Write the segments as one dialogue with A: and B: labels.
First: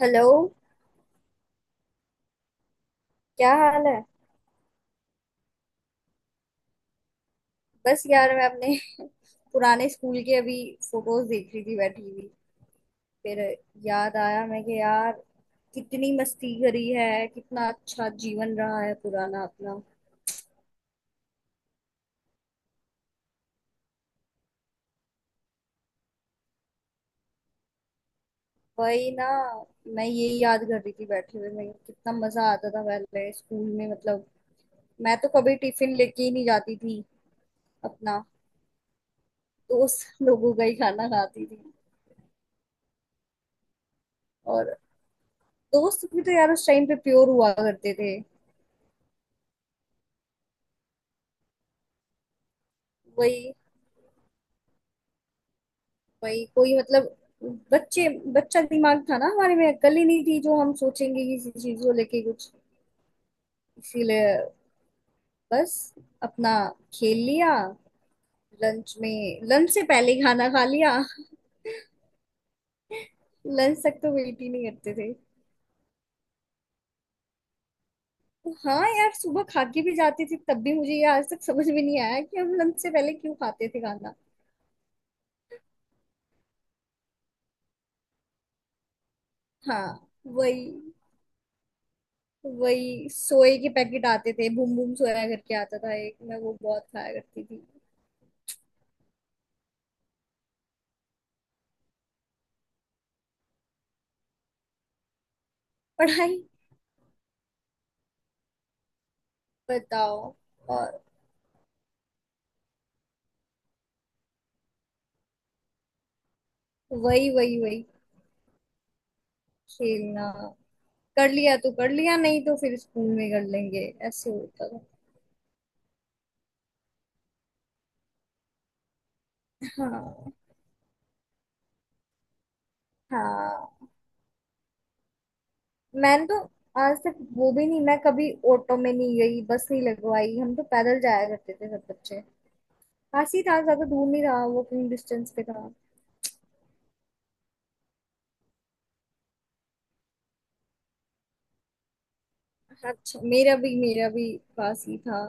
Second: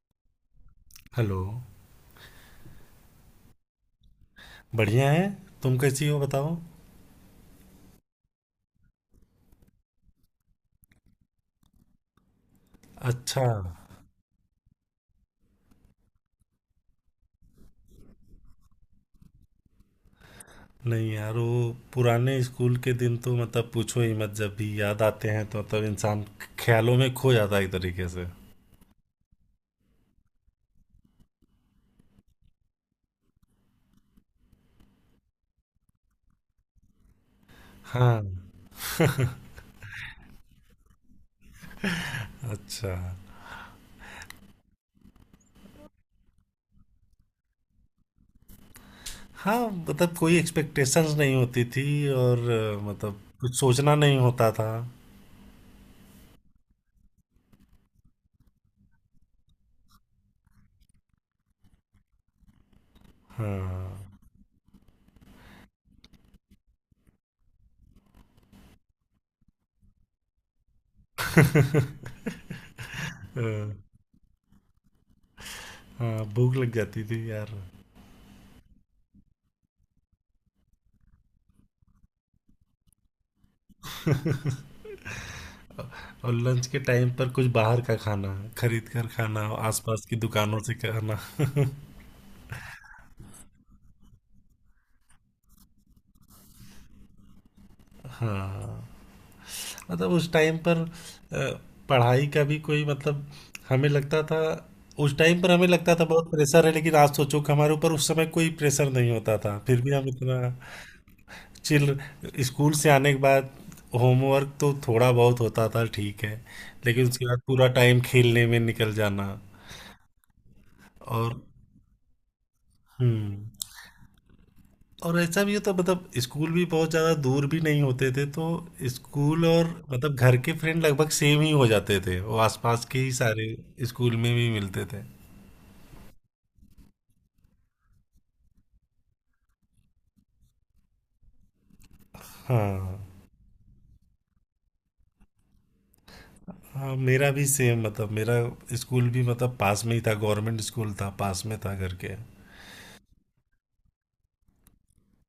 A: Hello.
B: Hello.
A: क्या हाल है?
B: बढ़िया है। तुम कैसी हो बताओ।
A: बस यार, मैं अपने पुराने स्कूल के अभी फोटोज देख रही थी बैठी हुई। फिर
B: अच्छा।
A: याद आया मैं कि यार कितनी मस्ती करी है, कितना अच्छा जीवन रहा है पुराना अपना।
B: नहीं यार, वो पुराने स्कूल के दिन तो मतलब पूछो ही मत। जब भी याद आते हैं तो मतलब इंसान ख्यालों में खो जाता है एक तरीके से।
A: वही ना, मैं ये याद कर रही थी बैठे हुए मैं, कितना मजा आता था पहले स्कूल में। मतलब मैं तो कभी टिफिन लेके ही नहीं जाती थी
B: हाँ।
A: अपना, दोस्त लोगों का ही खाना खाती थी।
B: अच्छा।
A: और दोस्त भी तो यार उस टाइम पे प्योर हुआ करते थे।
B: हाँ मतलब कोई एक्सपेक्टेशंस नहीं होती थी और मतलब
A: वही,
B: कुछ सोचना नहीं होता था।
A: वही कोई मतलब, बच्चे बच्चा दिमाग था ना हमारे में, अक्ल ही नहीं थी जो हम सोचेंगे किसी चीज को लेके कुछ।
B: हाँ।
A: इसीलिए बस अपना खेल लिया, लंच में लंच से पहले ही खाना खा लिया।
B: अ,
A: लंच तक तो वेट ही नहीं करते थे।
B: हाँ भूख लग जाती थी यार।
A: तो हाँ यार, सुबह खा के भी जाती थी, तब भी मुझे ये आज तक समझ में नहीं आया कि हम लंच से पहले क्यों खाते थे खाना।
B: और लंच के टाइम पर कुछ बाहर का खाना खरीद कर खाना,
A: हाँ,
B: आसपास की दुकानों से
A: वही
B: खाना।
A: वही, सोए के पैकेट आते थे, बूम बूम सोया करके आता था एक, मैं वो बहुत खाया करती थी।
B: हाँ मतलब उस टाइम पर अ, पढ़ाई का भी कोई मतलब हमें लगता था। उस टाइम पर हमें लगता था बहुत
A: पढ़ाई
B: प्रेशर है लेकिन आज सोचो कि हमारे ऊपर उस समय कोई प्रेशर नहीं होता था फिर भी हम
A: बताओ।
B: इतना
A: और
B: चिल। स्कूल से आने के बाद होमवर्क तो थोड़ा बहुत होता था, ठीक है, लेकिन उसके
A: वही
B: बाद
A: वही
B: पूरा
A: वही,
B: टाइम खेलने में निकल जाना।
A: खेलना कर
B: और
A: लिया तो कर लिया, नहीं तो फिर स्कूल में कर
B: हम्म।
A: लेंगे। ऐसे होता था।
B: और ऐसा भी होता मतलब स्कूल भी बहुत ज़्यादा दूर भी नहीं होते थे तो स्कूल और मतलब
A: हाँ,
B: घर के फ्रेंड लगभग सेम ही हो जाते थे। वो आसपास के ही सारे
A: हाँ।
B: स्कूल में भी मिलते थे।
A: मैंने तो आज तक वो भी नहीं, मैं कभी ऑटो में नहीं गई, बस नहीं लगवाई, हम तो पैदल जाया करते थे सब बच्चे।
B: हाँ।
A: पास ही था, ज्यादा दूर नहीं था, वॉकिंग डिस्टेंस पे था।
B: हाँ मेरा भी सेम मतलब मेरा स्कूल भी मतलब पास में ही था। गवर्नमेंट स्कूल था, पास में था घर के।
A: अच्छा। मेरा भी, मेरा भी पास ही था।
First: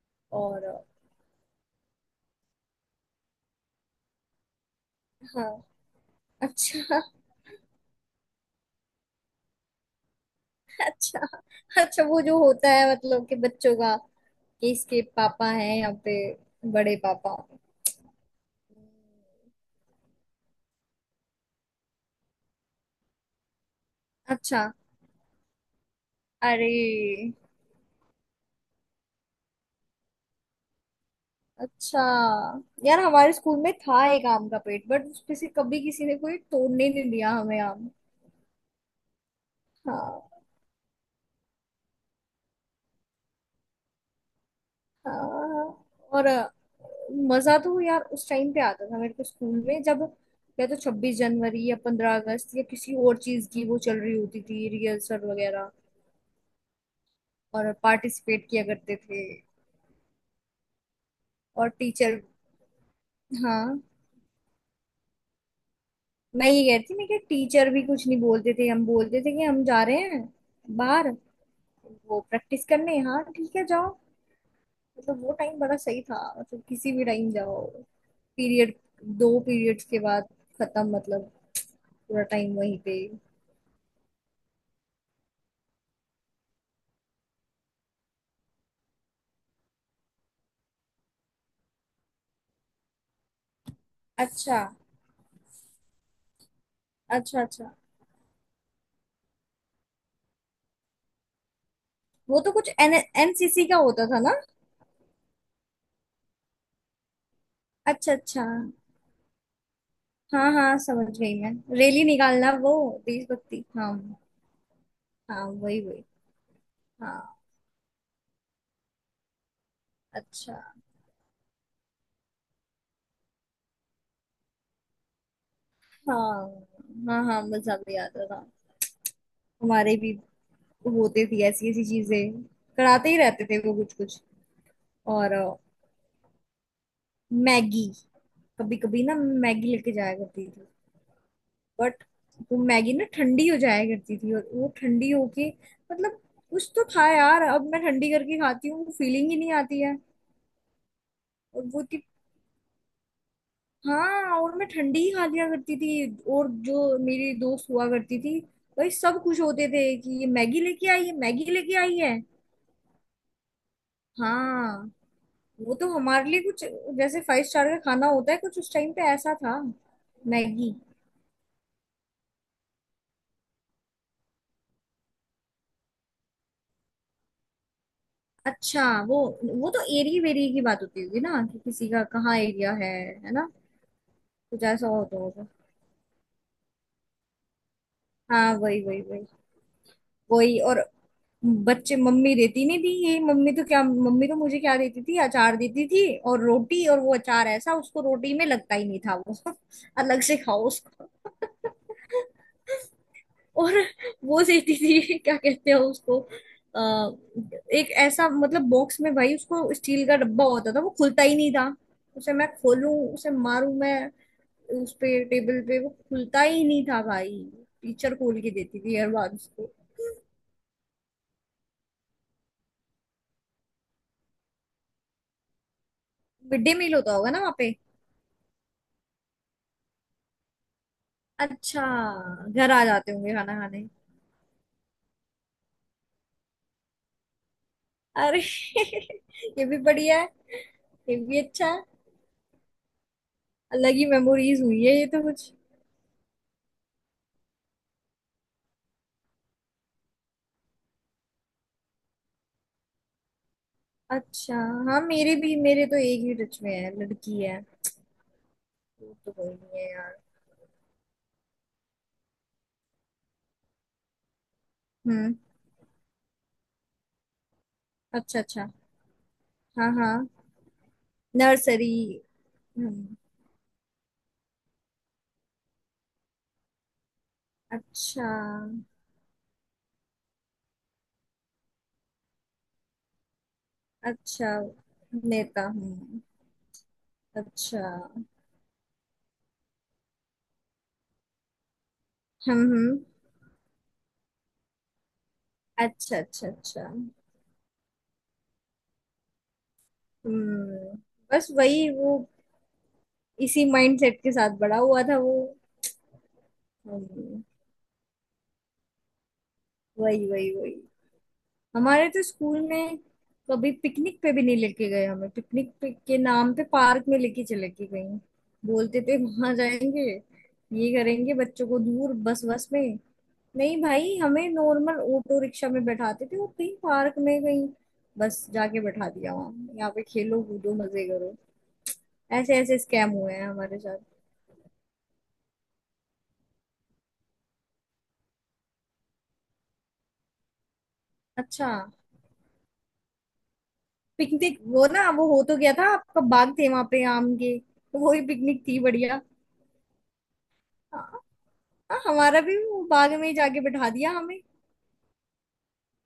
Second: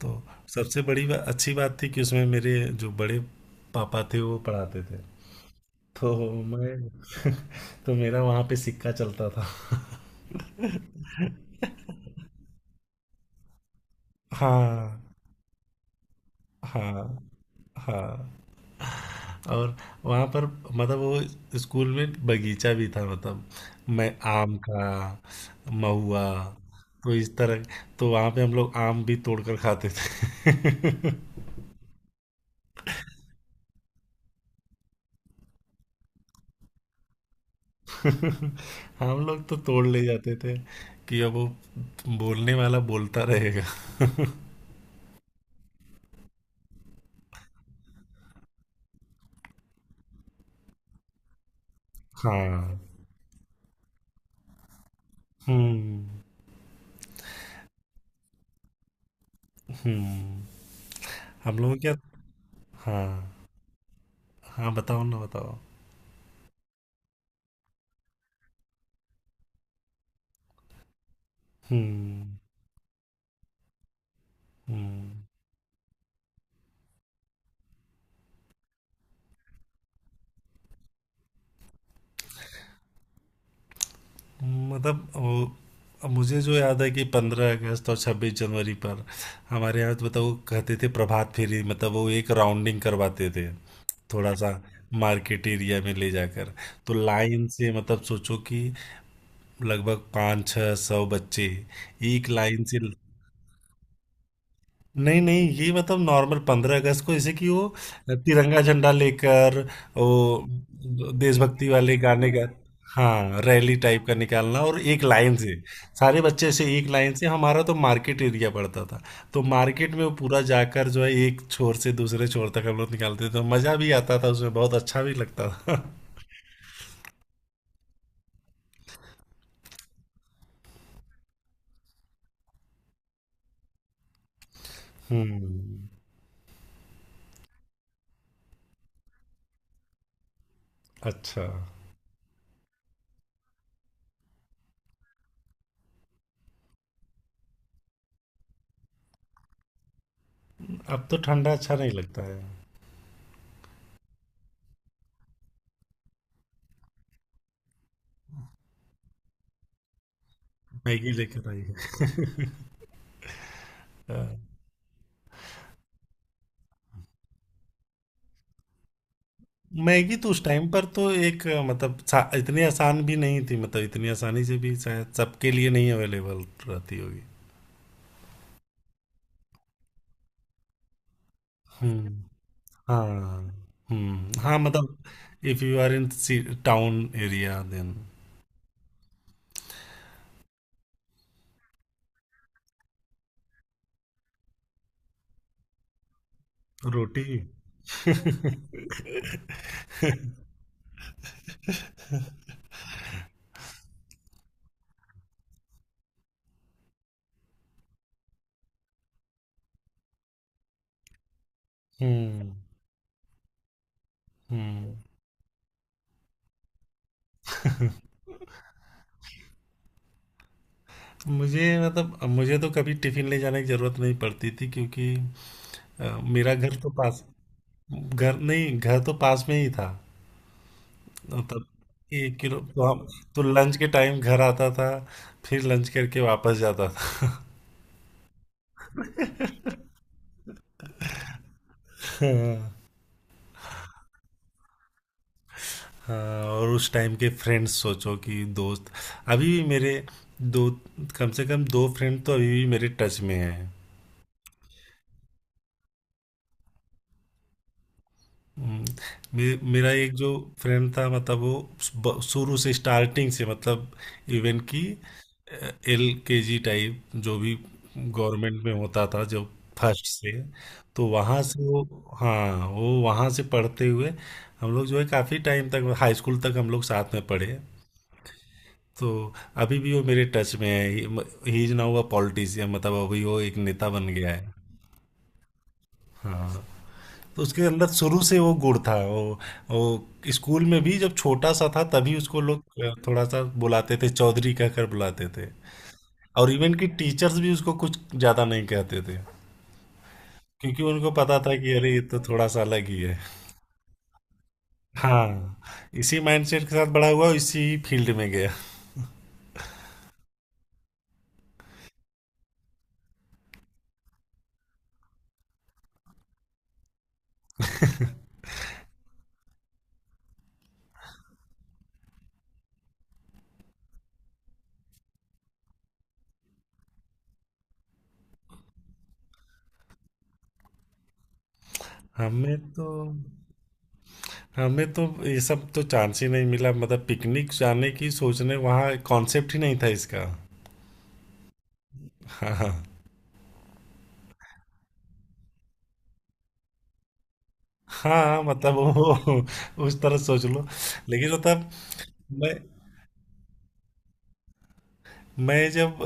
B: तो सबसे
A: और
B: बड़ी अच्छी बात थी कि उसमें मेरे जो बड़े पापा थे वो पढ़ाते थे।
A: हाँ,
B: तो
A: अच्छा,
B: मैं तो मेरा वहाँ पे सिक्का चलता था।
A: अच्छा, अच्छा। वो जो होता है मतलब कि बच्चों का, कि
B: हाँ।
A: इसके पापा हैं यहाँ पे, बड़े
B: हाँ।
A: पापा।
B: हाँ। और वहाँ पर मतलब वो स्कूल में बगीचा भी था मतलब मैं आम
A: अच्छा,
B: का महुआ, तो
A: अरे,
B: इस तरह तो वहाँ पे हम लोग आम भी तोड़ कर खाते थे।
A: अच्छा। यार, हमारे स्कूल में था एक आम का पेड़, बट उसमें से कभी किसी ने कोई तोड़ने नहीं दिया हमें आम।
B: हम लोग तो तोड़ ले
A: हाँ,
B: जाते थे कि अब वो बोलने वाला बोलता रहेगा।
A: हाँ। और मजा तो यार उस टाइम पे आता था मेरे को स्कूल में, जब या तो 26 जनवरी या 15 अगस्त या
B: हाँ।
A: किसी और चीज की वो चल रही होती थी रिहर्सल वगैरह।
B: हम्म।
A: और पार्टिसिपेट किया करते थे।
B: हम्म। हम
A: और
B: लोग क्या।
A: टीचर,
B: हाँ।
A: हाँ।
B: हाँ बताओ ना, बताओ।
A: मैं ये कह रही थी मैं कि टीचर भी कुछ नहीं बोलते थे, हम बोलते थे कि हम जा रहे हैं बाहर, वो
B: हम्म।
A: प्रैक्टिस करने। हाँ ठीक है जाओ।
B: हम्म।
A: मतलब वो टाइम बड़ा सही था, मतलब किसी भी टाइम जाओ। पीरियड, दो पीरियड्स के बाद खत्म, मतलब पूरा टाइम वहीं पे।
B: मतलब वो, अब मुझे जो याद है कि 15 अगस्त और 26 जनवरी पर हमारे यहाँ तो मतलब वो कहते थे प्रभात फेरी, मतलब वो एक राउंडिंग करवाते थे थोड़ा सा,
A: अच्छा,
B: मार्केट एरिया में ले जाकर। तो
A: अच्छा,
B: लाइन से
A: अच्छा।
B: मतलब सोचो कि लगभग 5-6 सौ बच्चे एक
A: वो तो
B: लाइन
A: कुछ
B: से।
A: एन एनसीसी का होता था ना?
B: नहीं नहीं, ये मतलब नॉर्मल 15 अगस्त को जैसे कि वो
A: अच्छा, अच्छा।
B: तिरंगा झंडा लेकर वो
A: हाँ हाँ समझ गई मैं,
B: देशभक्ति वाले
A: रैली
B: गाने का।
A: निकालना वो,
B: हाँ
A: देशभक्ति।
B: रैली
A: हाँ,
B: टाइप का निकालना, और एक लाइन
A: हाँ,
B: से
A: वही वही।
B: सारे बच्चे, से एक लाइन से
A: हाँ,
B: हमारा तो मार्केट एरिया पड़ता था। तो मार्केट में वो पूरा
A: अच्छा।
B: जाकर जो है एक छोर से दूसरे छोर तक हम लोग निकालते थे। तो मज़ा भी आता था उसमें, बहुत अच्छा भी लगता था।
A: हाँ, हाँ, हाँ, मुझे ज्यादा याद आ रहा हमारे भी होते थे, ऐसी ऐसी चीजें कराते ही रहते थे वो कुछ कुछ। और
B: हम्म।
A: मैगी, कभी कभी ना मैगी लेके जाया करती थी।
B: अच्छा।
A: बट वो मैगी ना ठंडी हो जाया करती थी और वो ठंडी होके, मतलब कुछ तो था यार, अब मैं ठंडी करके खाती हूँ फीलिंग ही नहीं आती है।
B: अब तो ठंडा
A: और
B: अच्छा
A: वो
B: नहीं
A: थी,
B: लगता है।
A: हाँ, और मैं ठंडी ही खा लिया करती थी। और जो मेरी दोस्त हुआ करती थी, भाई सब खुश होते थे कि ये मैगी लेके आई
B: मैगी
A: है, मैगी
B: लेकर आई
A: लेके आई
B: है।
A: है।
B: हाँ।
A: हाँ, वो तो हमारे लिए कुछ जैसे 5 स्टार का खाना होता है कुछ, उस टाइम पे ऐसा था।
B: मैगी तो उस टाइम
A: मैगी,
B: पर तो एक मतलब इतनी आसान भी नहीं थी मतलब इतनी आसानी से भी शायद सबके लिए नहीं अवेलेबल रहती होगी।
A: अच्छा, वो तो एरिया वेरिया की बात होती होगी ना कि किसी का
B: हम्म।
A: कहाँ एरिया है। है
B: हाँ।
A: ना,
B: हम्म। हाँ
A: कुछ ऐसा
B: मतलब
A: होता होगा।
B: If you are in town area then.
A: हाँ, वही वही वही वही। और बच्चे, मम्मी देती नहीं थी ये। मम्मी तो क्या, मम्मी तो मुझे क्या देती थी? अचार देती थी और रोटी, और वो
B: रोटी।
A: अचार ऐसा उसको रोटी में लगता ही नहीं था वो अलग से खाओ। और वो देती थी क्या कहते हैं उसको, आ, एक ऐसा मतलब बॉक्स में, भाई उसको स्टील का डब्बा होता था, वो खुलता ही नहीं था। उसे मैं
B: हम्म।
A: खोलूं, उसे मारूं मैं उस
B: हम्म।
A: पे, टेबल पे, वो खुलता ही नहीं था भाई। टीचर खोल के देती थी हर बार उसको।
B: मुझे मतलब मुझे तो कभी टिफिन ले जाने की जरूरत नहीं पड़ती थी क्योंकि अ, मेरा
A: मिड डे
B: घर तो
A: मील होता
B: पास,
A: होगा ना वहाँ पे?
B: घर नहीं, घर तो पास में ही था। तब
A: अच्छा,
B: एक किलो
A: घर
B: तो
A: आ
B: हम,
A: जाते होंगे
B: तो
A: खाना
B: लंच के
A: खाने।
B: टाइम घर आता था, फिर लंच करके वापस जाता था।
A: अरे ये भी बढ़िया है, ये भी अच्छा है।
B: हाँ।
A: अलग ही मेमोरीज हुई है ये तो कुछ।
B: हाँ, और उस टाइम के फ्रेंड्स सोचो कि दोस्त अभी भी मेरे, दो, कम से कम दो फ्रेंड तो अभी भी मेरे टच में हैं।
A: अच्छा, हाँ, मेरे भी, मेरे तो एक ही टच में है, लड़की है।
B: हम्म।
A: वो तो कोई नहीं
B: मेरा
A: है
B: एक
A: यार।
B: जो फ्रेंड था मतलब वो शुरू से स्टार्टिंग से मतलब इवेंट की
A: हम्म,
B: एल के जी टाइप जो भी
A: अच्छा,
B: गवर्नमेंट
A: अच्छा।
B: में होता था जो
A: हाँ,
B: फर्स्ट
A: हाँ,
B: से, तो वहाँ से वो,
A: नर्सरी,
B: हाँ वो
A: हम्म।
B: वहाँ से पढ़ते हुए हम लोग जो है काफ़ी टाइम तक हाई स्कूल तक हम लोग साथ में पढ़े।
A: अच्छा,
B: तो अभी भी वो मेरे टच में है। He is now a politician, मतलब अभी वो एक नेता बन गया
A: अच्छा।
B: है।
A: नेता हूँ?
B: हाँ तो उसके अंदर
A: अच्छा,
B: शुरू से वो गुण था। वो स्कूल में भी जब छोटा सा था तभी उसको
A: हम्म,
B: लोग
A: हम्म,
B: थोड़ा सा बुलाते थे, चौधरी कहकर बुलाते थे।
A: अच्छा, अच्छा,
B: और इवन
A: अच्छा,
B: कि टीचर्स भी उसको कुछ ज्यादा नहीं कहते थे क्योंकि
A: हम्म।
B: उनको पता
A: बस
B: था कि
A: वही
B: अरे ये
A: वो,
B: तो थोड़ा सा अलग ही है।
A: इसी माइंडसेट के साथ बड़ा हुआ था वो।
B: हाँ इसी माइंडसेट के साथ बड़ा हुआ,
A: हम्म,
B: इसी फील्ड में गया।
A: वही वही वही। हमारे तो स्कूल में कभी पिकनिक पे भी नहीं लेके गए हमें, पिकनिक पे के नाम पे पार्क में लेके चले के गए हैं। बोलते थे वहां जाएंगे, ये करेंगे, बच्चों को दूर, बस बस में। नहीं भाई, हमें नॉर्मल ऑटो रिक्शा में बैठाते थे, वो कहीं पार्क में कहीं बस जाके बैठा दिया वहां, यहाँ पे खेलो कूदो मजे करो। ऐसे
B: हमें
A: ऐसे
B: तो
A: स्कैम हुए हैं हमारे साथ।
B: हमें तो ये सब तो चांस ही नहीं मिला मतलब पिकनिक जाने की सोचने वहाँ कॉन्सेप्ट ही नहीं था इसका।
A: अच्छा।
B: हाँ हाँ।
A: पिकनिक वो ना, वो हो तो गया था आपका, बाग थे वहां पे आम के, तो वो ही
B: हाँ
A: पिकनिक
B: मतलब
A: थी बढ़िया।
B: वो उस तरह सोच लो लेकिन मतलब
A: हाँ, हमारा
B: मैं
A: भी वो बाग में ही जाके बिठा दिया हमें।
B: मैं जब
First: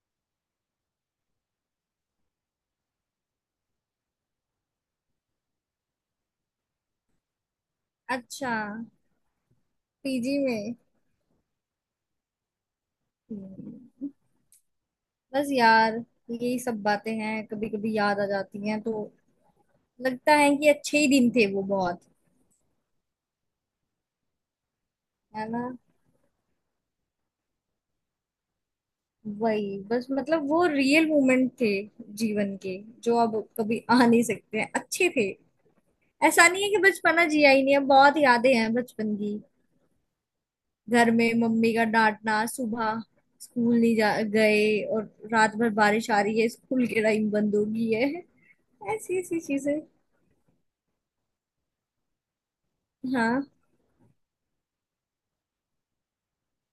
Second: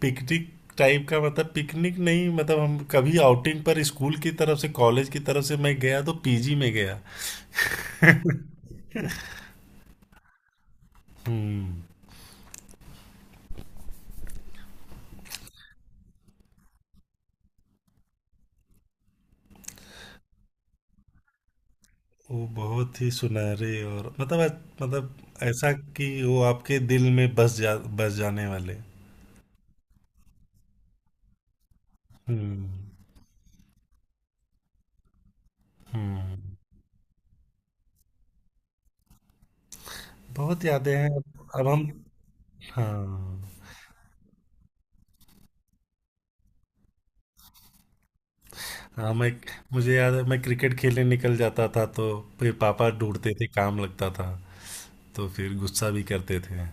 B: पिकनिक टाइप का मतलब पिकनिक नहीं मतलब हम कभी आउटिंग पर स्कूल की तरफ से, कॉलेज की तरफ से मैं गया तो पीजी में गया।
A: अच्छा, पीजी में।
B: हम्म।
A: हम्म, बस यार, यही सब बातें हैं, कभी कभी याद आ जाती हैं तो लगता है कि अच्छे ही दिन थे वो बहुत।
B: वो बहुत ही सुनहरे और मतलब मतलब
A: है ना,
B: ऐसा कि वो आपके दिल में बस जाने वाले।
A: वही बस, मतलब वो रियल मोमेंट थे जीवन
B: हम्म।
A: के, जो अब कभी आ नहीं सकते हैं। अच्छे थे।
B: हम्म।
A: ऐसा नहीं है कि बचपना जिया ही नहीं है, बहुत यादें हैं बचपन की।
B: बहुत यादें
A: घर
B: हैं।
A: में
B: अब
A: मम्मी का
B: हम,
A: डांटना सुबह,
B: हाँ।
A: स्कूल नहीं जा गए, और रात भर बारिश आ रही है स्कूल के टाइम बंद हो गई है,
B: हाँ
A: ऐसी
B: मैं,
A: ऐसी चीजें।
B: मुझे याद है मैं क्रिकेट खेलने निकल जाता था तो फिर पापा ढूंढते
A: हाँ,
B: थे, काम लगता था। तो फिर गुस्सा भी करते थे।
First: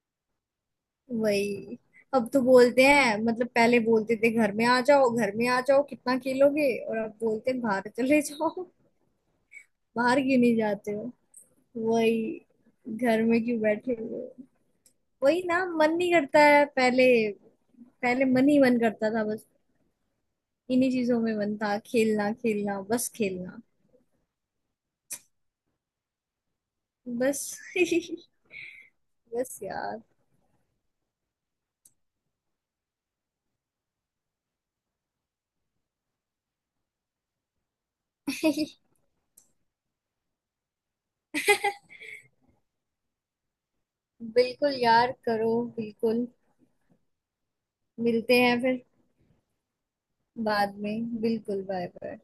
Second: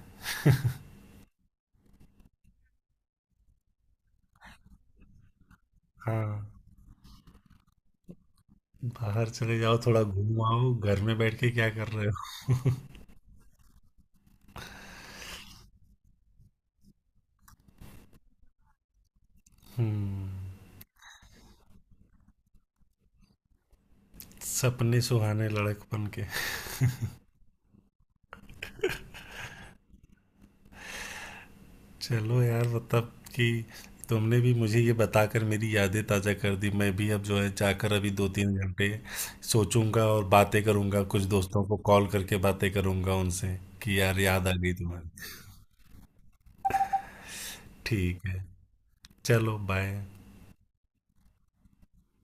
A: वही। अब तो बोलते हैं, मतलब पहले बोलते थे घर में आ जाओ, घर में आ जाओ, कितना
B: हाँ
A: खेलोगे, और अब बोलते हैं बाहर चले जाओ,
B: बाहर चले जाओ, थोड़ा
A: बाहर क्यों
B: घूम
A: नहीं
B: आओ,
A: जाते
B: घर
A: हो।
B: में बैठ के क्या कर रहे
A: वही,
B: हो।
A: घर में क्यों बैठे हुए हो? वही ना, मन नहीं करता है। पहले, पहले मन ही मन करता था बस,
B: हम्म।
A: इन्हीं चीजों में मन था, खेलना खेलना बस खेलना।
B: सपने सुहाने लड़कपन के।
A: बस बस यार।
B: चलो यार मतलब कि तुमने भी मुझे ये बताकर मेरी यादें ताज़ा कर दी। मैं भी अब जो है जाकर अभी 2-3 घंटे सोचूंगा और बातें करूंगा, कुछ दोस्तों को कॉल करके बातें करूंगा उनसे कि यार याद आ गई
A: बिल्कुल
B: तुम्हारी।
A: यार करो, बिल्कुल।
B: ठीक
A: मिलते
B: है।
A: हैं फिर
B: चलो बाय।
A: बाद में, बिल्कुल, बाय बाय।